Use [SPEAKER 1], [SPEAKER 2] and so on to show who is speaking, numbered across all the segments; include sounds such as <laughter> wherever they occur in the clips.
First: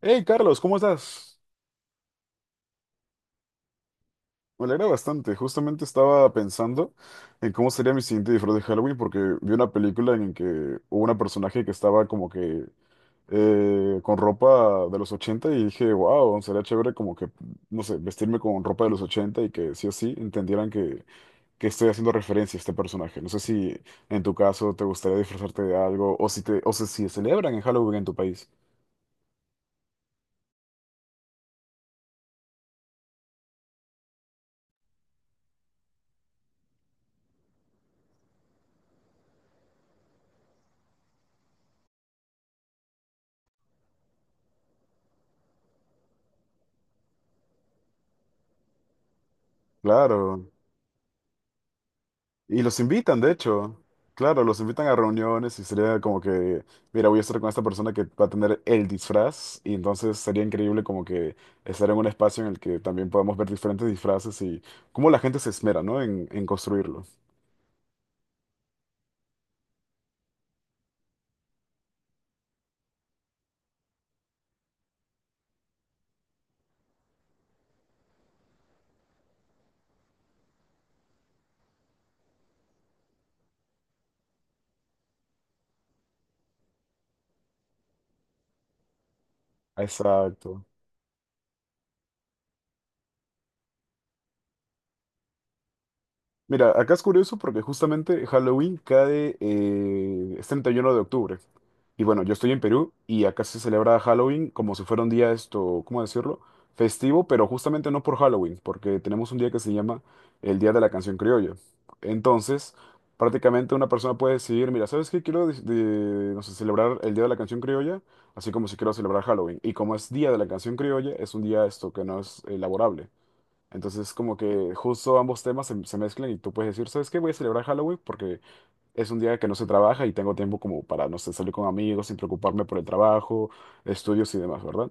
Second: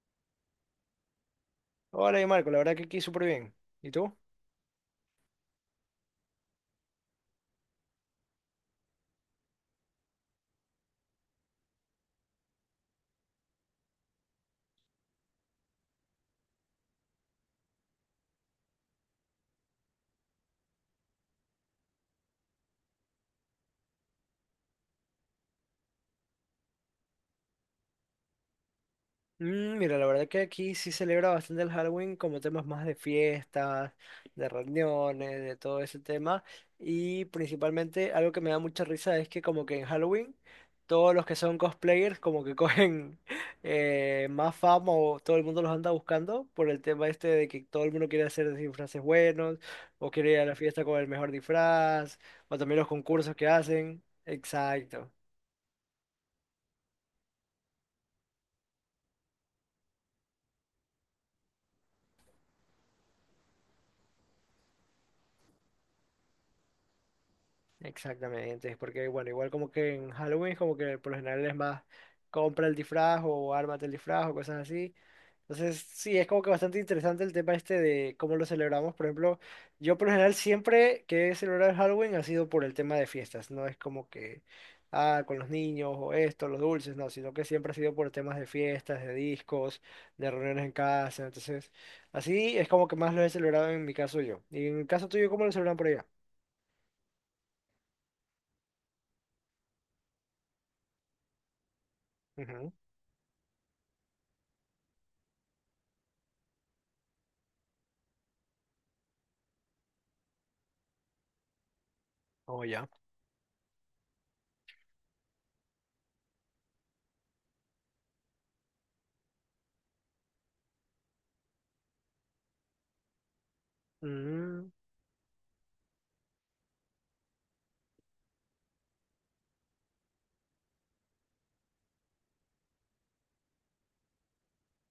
[SPEAKER 1] Hey Carlos, ¿cómo estás?
[SPEAKER 2] Hola, y Marco, la verdad que aquí súper bien. ¿Y tú?
[SPEAKER 1] Me alegra bastante. Justamente estaba pensando en cómo sería mi siguiente disfraz de Halloween porque vi una película en que hubo una personaje que estaba como que con ropa de los 80 y dije, wow, sería chévere como que, no sé, vestirme con ropa de los 80 y que sí o sí entendieran que estoy haciendo referencia a este personaje. No sé si en tu caso te gustaría disfrazarte de algo o si te, o si celebran en Halloween en tu país.
[SPEAKER 2] Mira, la verdad que aquí sí celebra bastante el Halloween como temas más de fiestas, de reuniones, de todo ese tema. Y principalmente algo que me da mucha risa es que como que en Halloween todos los que son cosplayers como que cogen <laughs> más fama o todo el mundo los anda buscando por el tema este de que todo el mundo quiere hacer disfraces buenos o quiere ir a
[SPEAKER 1] Claro.
[SPEAKER 2] la fiesta con el mejor disfraz o
[SPEAKER 1] Y
[SPEAKER 2] también
[SPEAKER 1] los
[SPEAKER 2] los
[SPEAKER 1] invitan, de
[SPEAKER 2] concursos que
[SPEAKER 1] hecho.
[SPEAKER 2] hacen.
[SPEAKER 1] Claro, los invitan a
[SPEAKER 2] Exacto.
[SPEAKER 1] reuniones y sería como que, mira, voy a estar con esta persona que va a tener el disfraz y entonces sería increíble como que estar en un espacio en el que también podamos ver diferentes disfraces y cómo la gente se esmera, ¿no? En construirlo.
[SPEAKER 2] Exactamente, porque bueno, igual como que en Halloween como que por lo general es más compra el disfraz o ármate el disfraz o cosas así. Entonces, sí, es como que bastante interesante el tema este de cómo lo celebramos. Por ejemplo, yo por lo general siempre que he celebrado el Halloween ha sido por el tema de fiestas, no es como que, ah, con los niños o esto, los dulces, no, sino que siempre ha sido por temas de fiestas, de discos, de
[SPEAKER 1] Exacto.
[SPEAKER 2] reuniones en casa. Entonces, así es como que más lo he celebrado en mi caso yo. Y en el caso tuyo, ¿cómo lo celebran por allá?
[SPEAKER 1] Mira, acá es curioso porque justamente Halloween cae, es 31 de octubre. Y bueno, yo estoy en
[SPEAKER 2] Ujú.
[SPEAKER 1] Perú y acá se celebra Halloween como si fuera un día esto, ¿cómo decirlo? Festivo, pero justamente no por Halloween, porque tenemos un día que se llama el Día de la Canción Criolla.
[SPEAKER 2] Oh,
[SPEAKER 1] Entonces,
[SPEAKER 2] ya.
[SPEAKER 1] prácticamente una persona puede decidir, mira, ¿sabes qué? Quiero no sé, celebrar el Día de la Canción Criolla, así como si quiero celebrar Halloween. Y como es Día de la Canción Criolla, es un día esto que no es laborable. Entonces, como
[SPEAKER 2] Mm,
[SPEAKER 1] que justo ambos temas se mezclan y tú puedes decir, ¿sabes qué? Voy a celebrar Halloween porque es un día que no se trabaja y tengo tiempo como para, no sé, salir con amigos sin preocuparme por el trabajo, estudios y demás, ¿verdad?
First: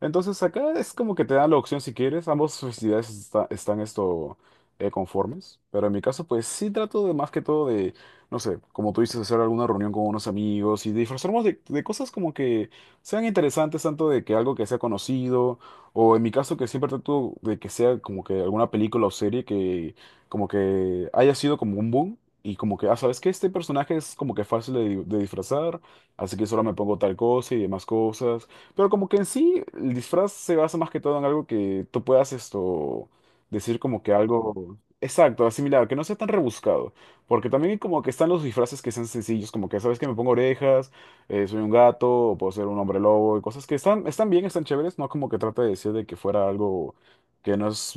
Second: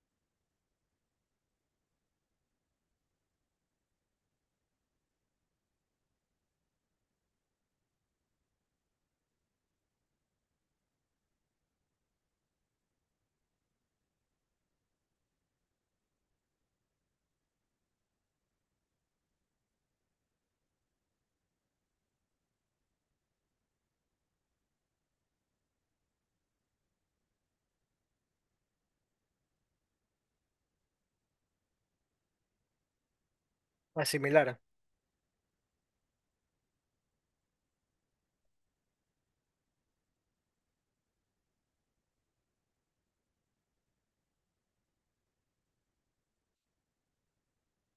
[SPEAKER 1] Entonces acá es como que te dan la opción si quieres, ambas festividades están esto conformes, pero en mi caso pues sí trato de más que todo de, no sé, como tú dices, hacer alguna reunión con unos amigos y disfrazarnos de cosas como que sean interesantes, tanto de que algo que sea conocido, o en mi caso que siempre trato de que sea como que alguna película o serie que como que haya sido como un boom y como que, ah, ¿sabes qué? Este personaje es como que fácil de, de disfrazar, así que solo me pongo tal cosa y demás cosas. Pero como que en sí el disfraz se basa más que todo en algo que tú puedas esto decir como que
[SPEAKER 2] asimilar.
[SPEAKER 1] algo exacto, asimilar, que no sea tan rebuscado. Porque también como que están los disfraces que sean sencillos, como que, ¿sabes qué? Me pongo orejas, soy un gato, o puedo ser un hombre lobo y cosas que están bien, están chéveres, no como que trata de decir de que fuera algo que no es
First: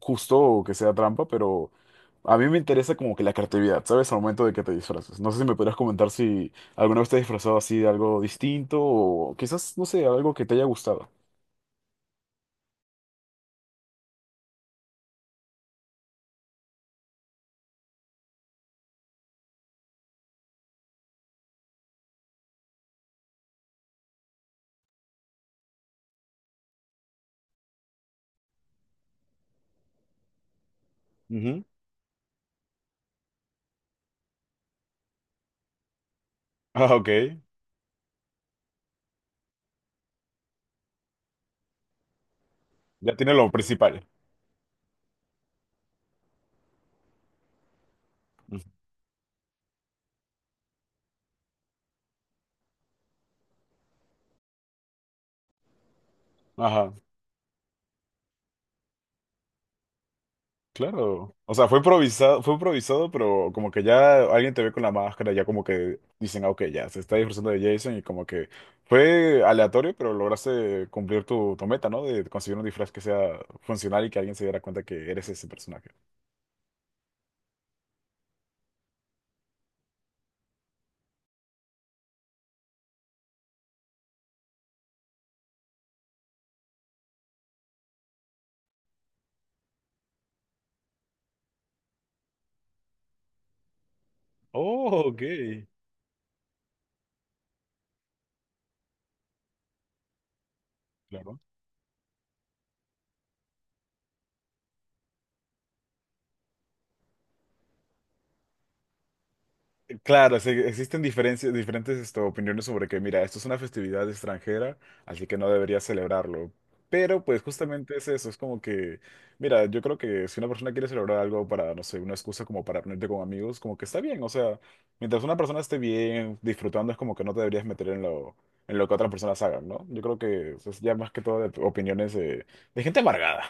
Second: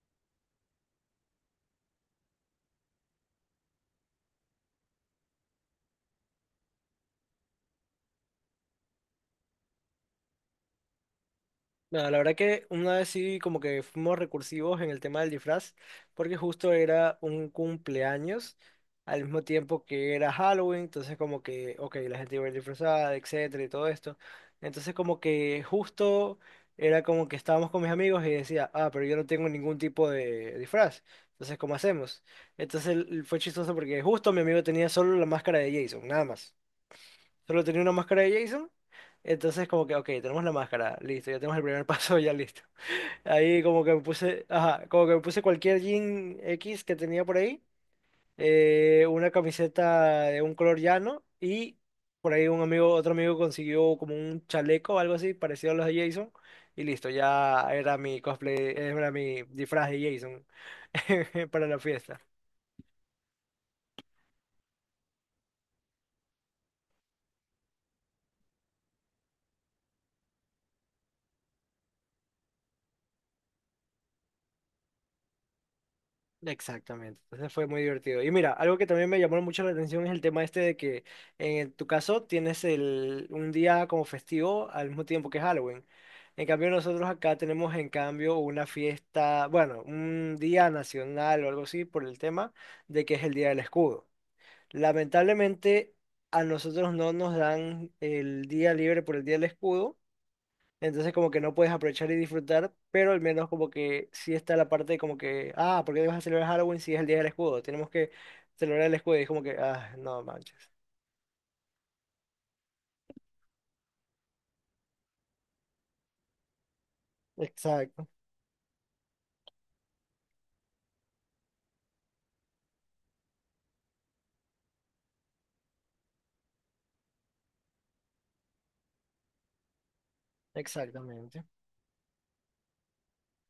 [SPEAKER 1] justo o que sea trampa, pero... A mí me interesa como que la creatividad, ¿sabes? Al momento de que te disfraces. No sé si me podrías comentar si alguna vez te has disfrazado así de algo distinto o quizás, no sé, algo que te haya gustado.
[SPEAKER 2] Nada, la verdad que una vez sí como que fuimos recursivos en el tema del disfraz, porque justo era un cumpleaños, al mismo tiempo que era Halloween, entonces como que, ok, la gente iba a ir disfrazada, etcétera, y todo esto. Entonces como que justo era como que estábamos con mis amigos y decía, ah, pero yo no tengo ningún tipo de disfraz, entonces
[SPEAKER 1] Ujú.
[SPEAKER 2] ¿cómo hacemos? Fue chistoso porque justo mi amigo tenía solo la máscara de Jason, nada más.
[SPEAKER 1] Ah, ok.
[SPEAKER 2] Solo tenía una máscara de Jason. Entonces como que, ok, tenemos la máscara, listo, ya tenemos el primer <laughs> paso, ya listo.
[SPEAKER 1] Ya tiene lo
[SPEAKER 2] Ahí como que me
[SPEAKER 1] principal.
[SPEAKER 2] puse, ajá, como que me puse cualquier jean X que tenía por ahí,
[SPEAKER 1] Ujú.
[SPEAKER 2] una camiseta de un color llano y por ahí un amigo, otro amigo consiguió como un chaleco o algo así parecido a los de Jason y
[SPEAKER 1] Ajá,
[SPEAKER 2] listo, ya era mi cosplay, era mi disfraz de Jason
[SPEAKER 1] claro.
[SPEAKER 2] <laughs>
[SPEAKER 1] O
[SPEAKER 2] para
[SPEAKER 1] sea,
[SPEAKER 2] la fiesta.
[SPEAKER 1] fue improvisado, pero como que ya alguien te ve con la máscara, ya como que dicen, ah, ok, ya se está disfrazando de Jason y como que fue aleatorio, pero lograste cumplir tu meta, ¿no? De conseguir un disfraz que sea funcional y que alguien se diera cuenta que eres ese personaje.
[SPEAKER 2] Exactamente, entonces fue muy divertido. Y mira, algo que también me llamó mucho la atención es el tema este de que en tu caso tienes el, un día como festivo al mismo tiempo que Halloween. En cambio nosotros acá tenemos en cambio una fiesta, bueno, un día nacional o algo así por el tema de que es el Día del Escudo.
[SPEAKER 1] Oh, ok.
[SPEAKER 2] Lamentablemente a nosotros no nos dan el día libre por el Día del Escudo. Entonces como
[SPEAKER 1] Claro.
[SPEAKER 2] que no puedes aprovechar y disfrutar, pero al menos como que sí está la parte de como que, ah, ¿por qué vas a celebrar Halloween si es el día del escudo? Tenemos que celebrar el escudo y es como que, ah, no
[SPEAKER 1] Claro, sí,
[SPEAKER 2] manches.
[SPEAKER 1] existen diferencias, diferentes esto, opiniones sobre que, mira, esto es una festividad extranjera, así que no deberías celebrarlo. Pero pues justamente
[SPEAKER 2] Exacto,
[SPEAKER 1] es eso, es como que, mira, yo creo que si una persona quiere celebrar algo para, no sé, una excusa como para reunirte con amigos, como que está bien, o sea, mientras una persona esté bien, disfrutando, es como que no te deberías meter en lo que otras personas hagan, ¿no? Yo creo que es ya más que todo
[SPEAKER 2] exactamente.
[SPEAKER 1] de opiniones de gente amargada.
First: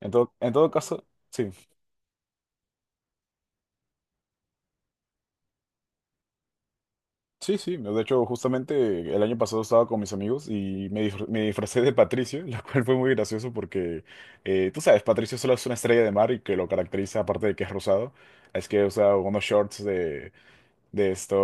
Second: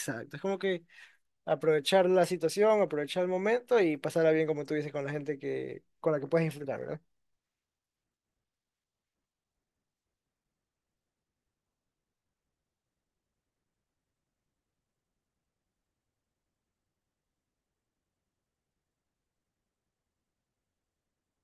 [SPEAKER 1] En todo,
[SPEAKER 2] Es
[SPEAKER 1] en
[SPEAKER 2] como
[SPEAKER 1] todo
[SPEAKER 2] que
[SPEAKER 1] caso, sí.
[SPEAKER 2] aprovechar la situación, aprovechar el momento y pasarla bien, como tú dices, con la gente que, con la que puedes disfrutar, ¿verdad?
[SPEAKER 1] Sí, sí, no, de hecho justamente el año pasado estaba con mis amigos y me disfracé de Patricio, <laughs> lo cual fue muy gracioso porque tú sabes, Patricio solo es una estrella de mar y que lo caracteriza, aparte de que es rosado, es que usa unos shorts de esto,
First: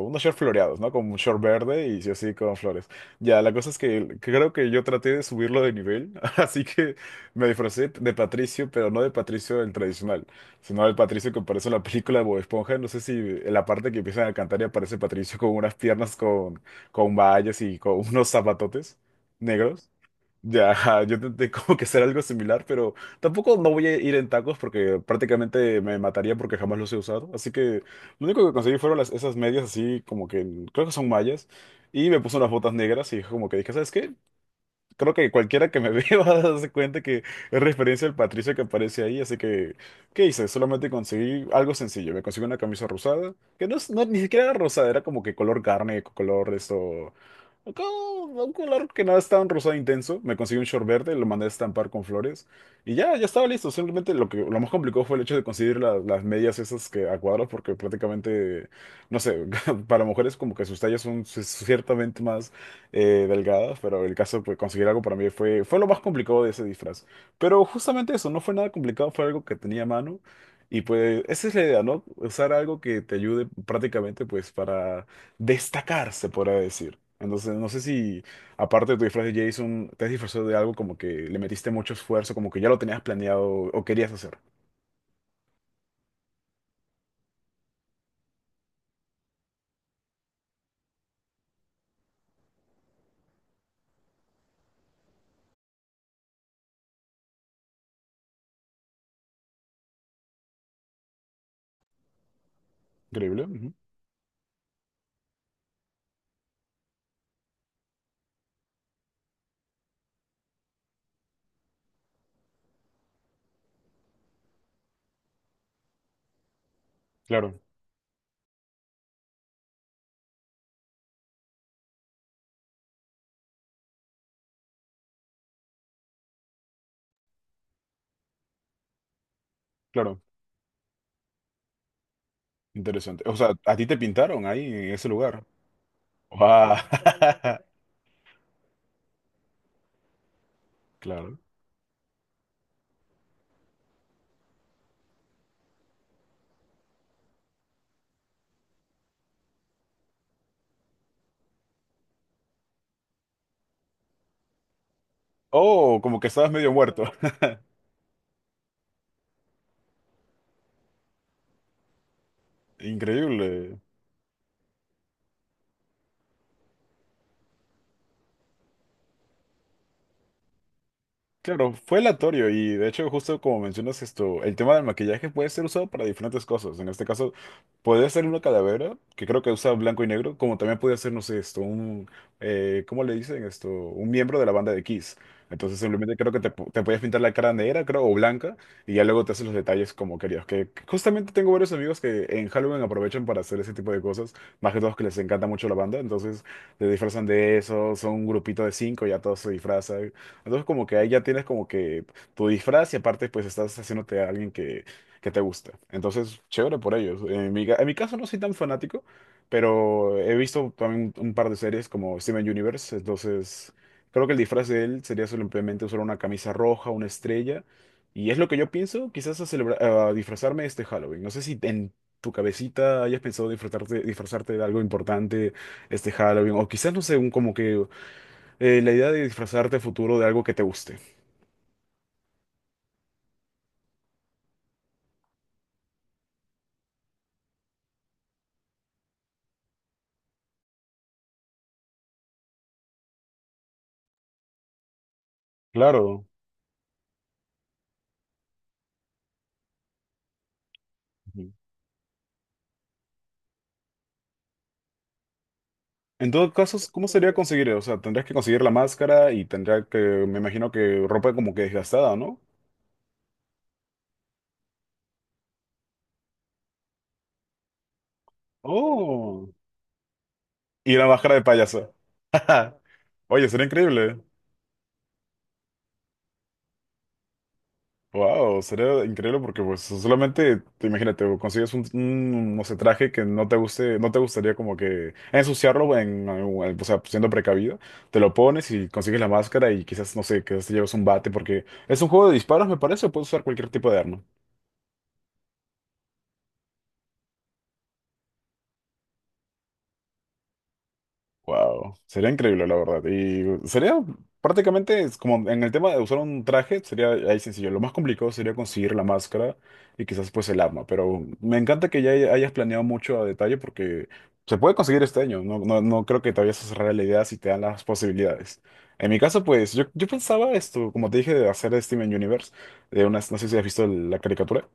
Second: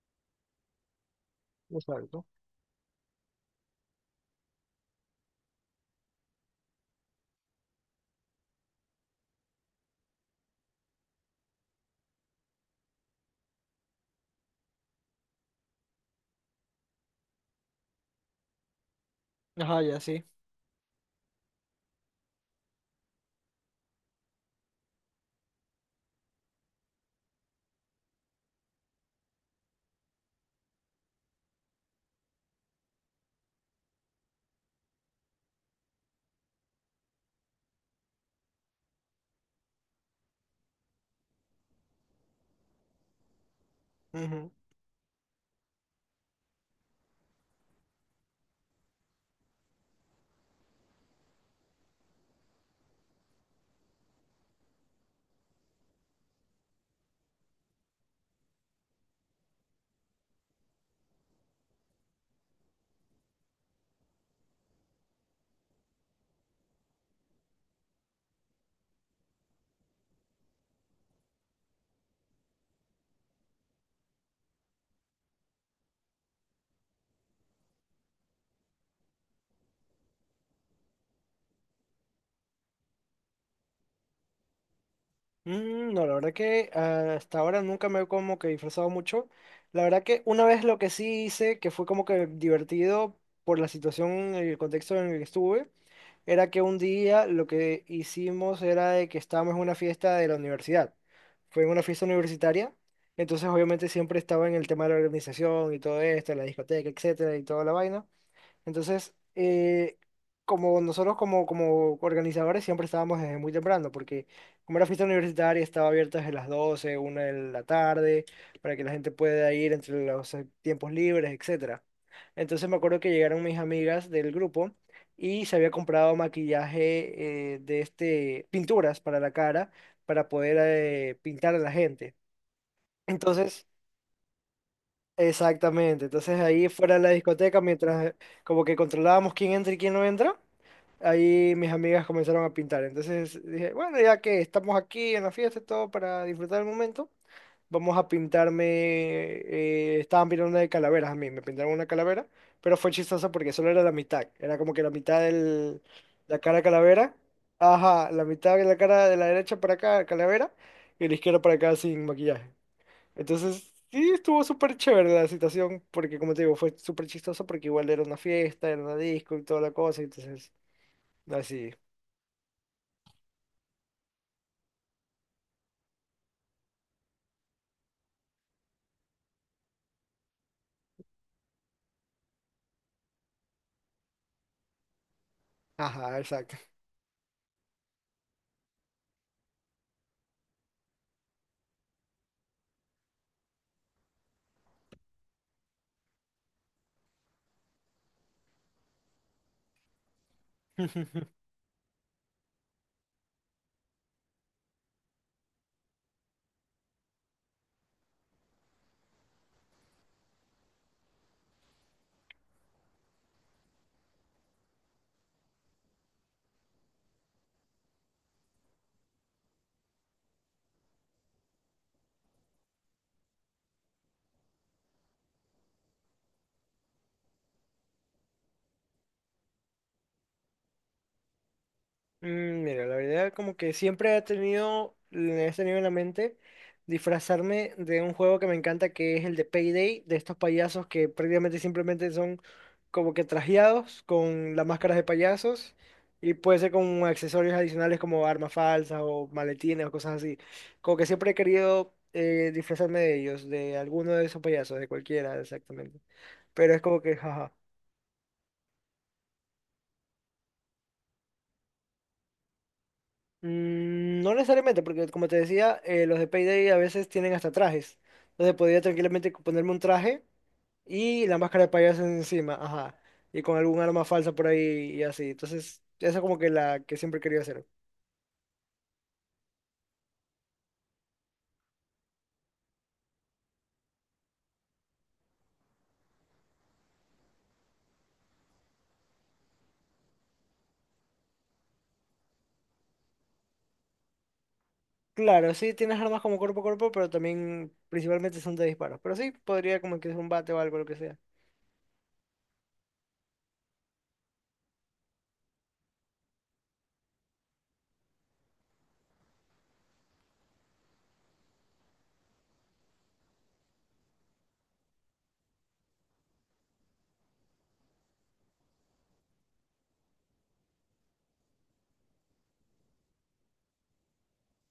[SPEAKER 1] unos shorts floreados, ¿no? Con un short verde y sí o
[SPEAKER 2] Exacto.
[SPEAKER 1] sí con flores. Ya, la cosa es que creo que yo traté de subirlo de nivel, <laughs> así que me disfracé de Patricio, pero no de Patricio el tradicional, sino del Patricio que aparece en la película de Bob Esponja. No sé si en la parte que empiezan a cantar y aparece Patricio con unas piernas con vallas y con <laughs> unos zapatotes
[SPEAKER 2] Ajá,
[SPEAKER 1] negros.
[SPEAKER 2] ya sí.
[SPEAKER 1] Ya, ajá, yo intenté <laughs> como que hacer algo similar, pero tampoco no voy a ir en tacos porque prácticamente me mataría porque jamás los he usado. Así que lo único que conseguí fueron esas medias así como que creo que son mallas y me puse unas botas negras y como que dije, ¿sabes qué? Creo que cualquiera que me <laughs> vea va a darse cuenta que es referencia al Patricio que aparece ahí. Así que, ¿qué hice? Solamente conseguí algo sencillo. Me conseguí una camisa rosada, que no, ni siquiera
[SPEAKER 2] Ujú.
[SPEAKER 1] era rosada, era como que color carne, color esto. Un color que no es tan rosado intenso. Me conseguí un short verde, lo mandé a estampar con flores. Y ya estaba listo. Simplemente lo que lo más complicado fue el hecho de conseguir las medias esas que a cuadros, porque prácticamente, no sé, <laughs> para mujeres como que sus tallas son ciertamente más delgadas, pero el caso, pues conseguir algo para mí fue lo más complicado de ese disfraz. Pero justamente eso, no fue nada complicado, fue algo que tenía a mano. Y pues esa es la idea, ¿no? Usar algo que te ayude prácticamente pues para destacar, se podría decir. Entonces, no sé si aparte de tu disfraz de Jason, te has disfrazado de algo como que le metiste mucho esfuerzo, como que ya lo tenías planeado o querías hacer.
[SPEAKER 2] Mm, no, la verdad que ah, hasta ahora nunca me he como que disfrazado mucho. La verdad que una vez lo que sí hice, que fue como que divertido por la situación, el contexto en el que estuve, era que un día lo que hicimos era de que estábamos en una fiesta de la universidad. Fue en una fiesta universitaria,
[SPEAKER 1] Increíble.
[SPEAKER 2] entonces
[SPEAKER 1] Ujú.
[SPEAKER 2] obviamente siempre estaba en el tema de la organización y todo esto, la discoteca, etcétera, y toda la vaina. Entonces, como nosotros como organizadores siempre estábamos desde muy temprano, porque como era fiesta universitaria estaba abierta desde las doce una de
[SPEAKER 1] Claro,
[SPEAKER 2] la tarde, para que la gente pueda ir entre los tiempos libres, etcétera. Entonces me acuerdo que llegaron mis amigas del grupo y se había comprado maquillaje de este, pinturas para la cara,
[SPEAKER 1] claro.
[SPEAKER 2] para poder pintar a la gente.
[SPEAKER 1] Interesante. O sea,
[SPEAKER 2] Entonces,
[SPEAKER 1] a ti te pintaron ahí en ese lugar.
[SPEAKER 2] exactamente, entonces ahí
[SPEAKER 1] Wow.
[SPEAKER 2] fuera de la
[SPEAKER 1] <laughs>
[SPEAKER 2] discoteca, mientras como que controlábamos quién entra y quién no entra,
[SPEAKER 1] Claro.
[SPEAKER 2] ahí mis amigas comenzaron a pintar. Entonces dije, bueno, ya que estamos aquí en la fiesta y todo para disfrutar el momento, vamos a pintarme. Estaban pintando una de calaveras a mí, me pintaron una calavera, pero fue chistoso porque solo era la mitad. Era como que la mitad de
[SPEAKER 1] Oh, como que
[SPEAKER 2] la
[SPEAKER 1] estabas
[SPEAKER 2] cara de
[SPEAKER 1] medio muerto.
[SPEAKER 2] calavera.
[SPEAKER 1] <laughs>
[SPEAKER 2] Ajá, la mitad de la cara de la derecha para acá, calavera, y la izquierda para acá sin maquillaje. Entonces,
[SPEAKER 1] Increíble.
[SPEAKER 2] sí, estuvo súper chévere la situación, porque como te digo, fue súper chistoso porque igual era una fiesta, era una disco y toda la cosa, entonces, así.
[SPEAKER 1] Claro, fue aleatorio y de hecho justo como mencionas esto, el tema del maquillaje puede ser usado para diferentes cosas. En este caso, puede ser una calavera, que creo que usa blanco y negro, como también puede ser, no sé, esto, un, ¿cómo le dicen esto? Un miembro de la banda de Kiss. Entonces simplemente
[SPEAKER 2] Ajá,
[SPEAKER 1] creo que te,
[SPEAKER 2] exacto.
[SPEAKER 1] pu- te puedes pintar la cara negra, creo, o blanca, y ya luego te haces los detalles como querías. Que justamente tengo varios amigos que en Halloween aprovechan para hacer ese tipo de cosas, más que todos que les encanta mucho la banda, entonces se disfrazan de eso, son un grupito de cinco, ya todos se disfrazan. Entonces como que ahí ya
[SPEAKER 2] <laughs>
[SPEAKER 1] tienes como que tu disfraz y aparte pues estás haciéndote a alguien que te gusta. Entonces, chévere por ellos. En mi caso no soy tan fanático, pero he visto también un par de series como Steven Universe, entonces creo que el disfraz de él sería simplemente usar una camisa roja, una estrella, y es lo que yo pienso quizás a disfrazarme este Halloween. No sé si en tu cabecita hayas pensado disfrazarte, disfrazarte de algo importante este Halloween, o quizás, no sé, un como que la idea de disfrazarte a futuro de algo que te guste.
[SPEAKER 2] Mm, mira, la verdad como que siempre he tenido en la mente disfrazarme de un juego que me encanta que es el de Payday, de estos payasos que prácticamente simplemente son como que trajeados con las máscaras de payasos
[SPEAKER 1] Claro.
[SPEAKER 2] y puede ser con accesorios adicionales como armas falsas o maletines o cosas así. Como que siempre he
[SPEAKER 1] Ujú.
[SPEAKER 2] querido disfrazarme de ellos, de alguno de esos payasos, de cualquiera exactamente.
[SPEAKER 1] En todo caso,
[SPEAKER 2] Pero es como
[SPEAKER 1] ¿cómo
[SPEAKER 2] que,
[SPEAKER 1] sería
[SPEAKER 2] jaja.
[SPEAKER 1] conseguir? O sea, tendrías que conseguir la máscara y tendría que, me imagino que ropa como que desgastada, ¿no?
[SPEAKER 2] Mm, no necesariamente, porque como te decía, los de Payday a veces tienen hasta trajes. Entonces podría tranquilamente
[SPEAKER 1] Oh,
[SPEAKER 2] ponerme un traje
[SPEAKER 1] y la
[SPEAKER 2] y
[SPEAKER 1] máscara
[SPEAKER 2] la
[SPEAKER 1] de
[SPEAKER 2] máscara de
[SPEAKER 1] payaso.
[SPEAKER 2] payaso encima,
[SPEAKER 1] <laughs>
[SPEAKER 2] ajá. Y
[SPEAKER 1] Oye,
[SPEAKER 2] con
[SPEAKER 1] sería
[SPEAKER 2] algún arma
[SPEAKER 1] increíble.
[SPEAKER 2] falsa por ahí y así. Entonces, esa es como que la que siempre quería hacer.
[SPEAKER 1] Wow, sería increíble porque pues solamente, te imagínate, o consigues un, no sé, traje que no te guste, no te gustaría como que ensuciarlo o sea, siendo precavido, te lo pones y consigues la máscara y quizás, no sé, quizás te llevas un bate porque es un juego de disparos, me parece, o puedes usar cualquier tipo de arma.
[SPEAKER 2] Claro, sí tienes armas como cuerpo a cuerpo, pero también principalmente son de disparos. Pero sí, podría como que es un bate o algo, lo que sea.
[SPEAKER 1] Wow, sería increíble la verdad. Y sería prácticamente es como en el tema de usar un traje, sería ahí sencillo. Lo más complicado sería conseguir la máscara y quizás pues el arma. Pero me encanta que ya hayas planeado mucho a detalle porque se puede conseguir este año. No, no, no creo que te vayas a cerrar la idea si te dan las posibilidades. En mi caso, pues yo pensaba esto, como te dije, de hacer de Steven Universe, de unas, no sé si has visto la caricatura.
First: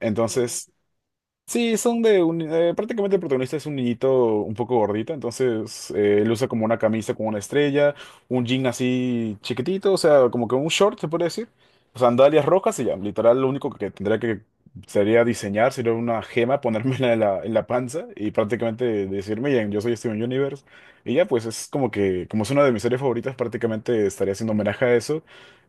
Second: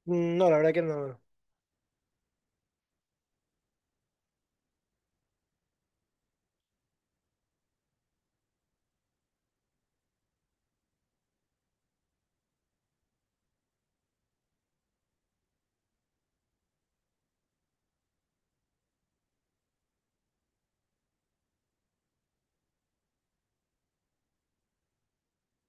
[SPEAKER 1] Sí.
[SPEAKER 2] Mm, no, la
[SPEAKER 1] Entonces,
[SPEAKER 2] verdad que no.
[SPEAKER 1] sí, son de un, prácticamente el protagonista es un niñito un poco gordito, entonces él usa como una camisa con una estrella, un jean así chiquitito, o sea, como que un short se puede decir, sandalias rojas y ya, literal lo único que tendría que sería diseñar, sería una gema, ponérmela en la panza y prácticamente decirme, miren, yo soy este Steven Universe y ya pues es como que, como es una de mis series favoritas, prácticamente estaría haciendo homenaje a eso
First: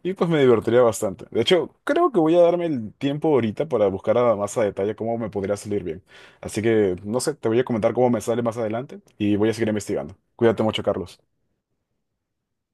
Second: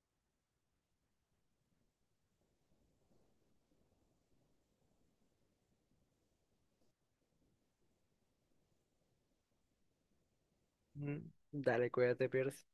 [SPEAKER 1] y pues me divertiría bastante. De hecho, creo que voy a darme el tiempo ahorita para buscar a más a detalle cómo me podría salir bien. Así que, no sé, te voy a comentar cómo me sale más adelante y voy a seguir investigando. Cuídate mucho,
[SPEAKER 2] Mm,
[SPEAKER 1] Carlos.
[SPEAKER 2] dale, cuídate, Pierce.